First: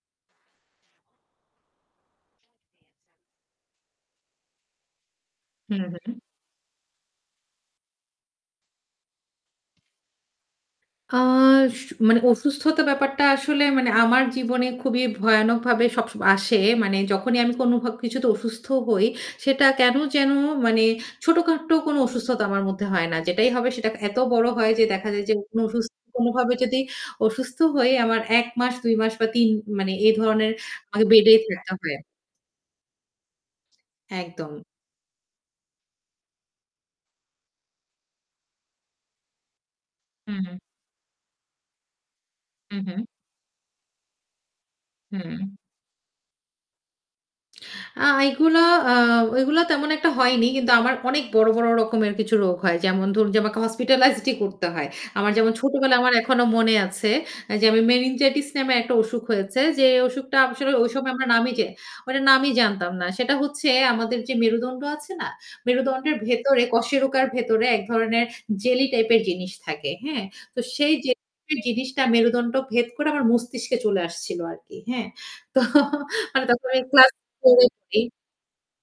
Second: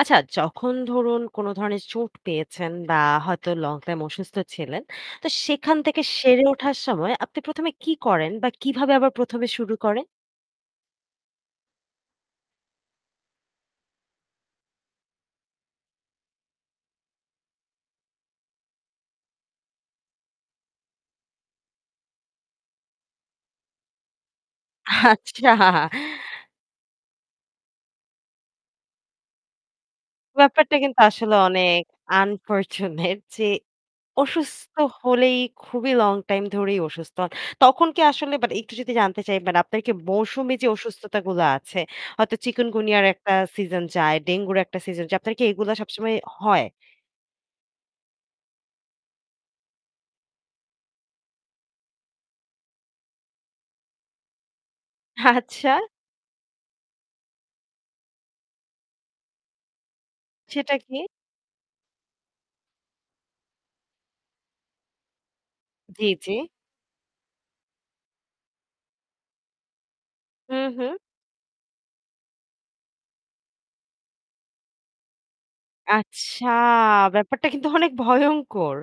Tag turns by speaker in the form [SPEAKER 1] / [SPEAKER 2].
[SPEAKER 1] আচ্ছা যখন ধরুন কোন ধরনের চোট পেয়েছেন বা হয়তো লং টাইম অসুস্থ ছিলেন তো সেখান
[SPEAKER 2] হুম,
[SPEAKER 1] থেকে
[SPEAKER 2] হুম।
[SPEAKER 1] সেরে ওঠার সময় আপনি ১ম এ কি করেন বা কিভাবে আবার ১ম এ শুরু করেন?
[SPEAKER 2] আ আস মানে অসুস্থতা ব্যাপারটা আসলে মানে আমার জীবনে খুবই ভয়ানকভাবে সবসময় আসে, মানে যখনই আমি কোনভব কিছুতে অসুস্থ হই সেটা কেন যেন মানে ছোটখাটো কোন অসুস্থতা আমার মধ্যে হয় না। যেটাই হবে সেটা এত বড় হয় যে দেখা যায় যে
[SPEAKER 1] আচ্ছা।
[SPEAKER 2] কোন অসুস কোনভাবেই যদি অসুস্থ হই আমার ১ মাস ২ মাস বা ৩ মানে এ ধরনের
[SPEAKER 1] ব্যাপারটা কিন্তু আসলে
[SPEAKER 2] বেডেই থাকতে
[SPEAKER 1] অনেক
[SPEAKER 2] হয়।
[SPEAKER 1] আনফরচুনেট যে
[SPEAKER 2] একদম।
[SPEAKER 1] অসুস্থ হলেই খুবই লং টাইম ধরেই অসুস্থ হন। তখন কি আসলে বাট একটু যদি জানতে চাই আপনার কি
[SPEAKER 2] হু,
[SPEAKER 1] মৌসুমী
[SPEAKER 2] হুম।
[SPEAKER 1] যে অসুস্থতা গুলো আছে, হয়তো
[SPEAKER 2] হু, হুম।
[SPEAKER 1] চিকুনগুনিয়ার একটা সিজন যায়, ডেঙ্গুর একটা সিজন যায়। আপনার কি
[SPEAKER 2] হুম।
[SPEAKER 1] এগুলা সবসময় হয়?
[SPEAKER 2] আ এইগুলা আ ওইগুলা তেমন একটা হয়নি। কিন্তু আমার অনেক বড়, বড় রকমের কিছু রোগ হয়। যেমন ধরু যে আমাকে হসপিটালাইজড ই করতে হয়। আমার যেমন
[SPEAKER 1] আচ্ছা।
[SPEAKER 2] ছোটবেলায় আমার এখনো মনে আছে যে আমি মেনিনজাইটিস নামে একটা অসুখ হয়েছে। যে অসুখটা আসলে
[SPEAKER 1] সেটা
[SPEAKER 2] ঐ
[SPEAKER 1] কি?
[SPEAKER 2] সময় আমরা নামই যে ওইটার নামই জানতাম না। সেটা হচ্ছে আমাদের যে মেরুদন্ড আছে না,
[SPEAKER 1] জ্বী,
[SPEAKER 2] মেরুদণ্ডের
[SPEAKER 1] জ্বী।
[SPEAKER 2] ভেতরে কশেরোকার ভেতরে এক ধরনের জেলি টাইপের জিনিস থাকে। হ্যাঁ?
[SPEAKER 1] হু,
[SPEAKER 2] তো
[SPEAKER 1] হু।
[SPEAKER 2] সেই জেলি জিনিসটা মেরুদণ্ড ভেদ করে আমার মস্তিষ্কে চলে আসছিল আরকি। হ্যাঁ। তো
[SPEAKER 1] আচ্ছা!
[SPEAKER 2] তখন আমি ক্লাস
[SPEAKER 1] ব্যাপারটা
[SPEAKER 2] ৪
[SPEAKER 1] কিন্তু অনেক
[SPEAKER 2] পড়ি।
[SPEAKER 1] ভয়ংকর।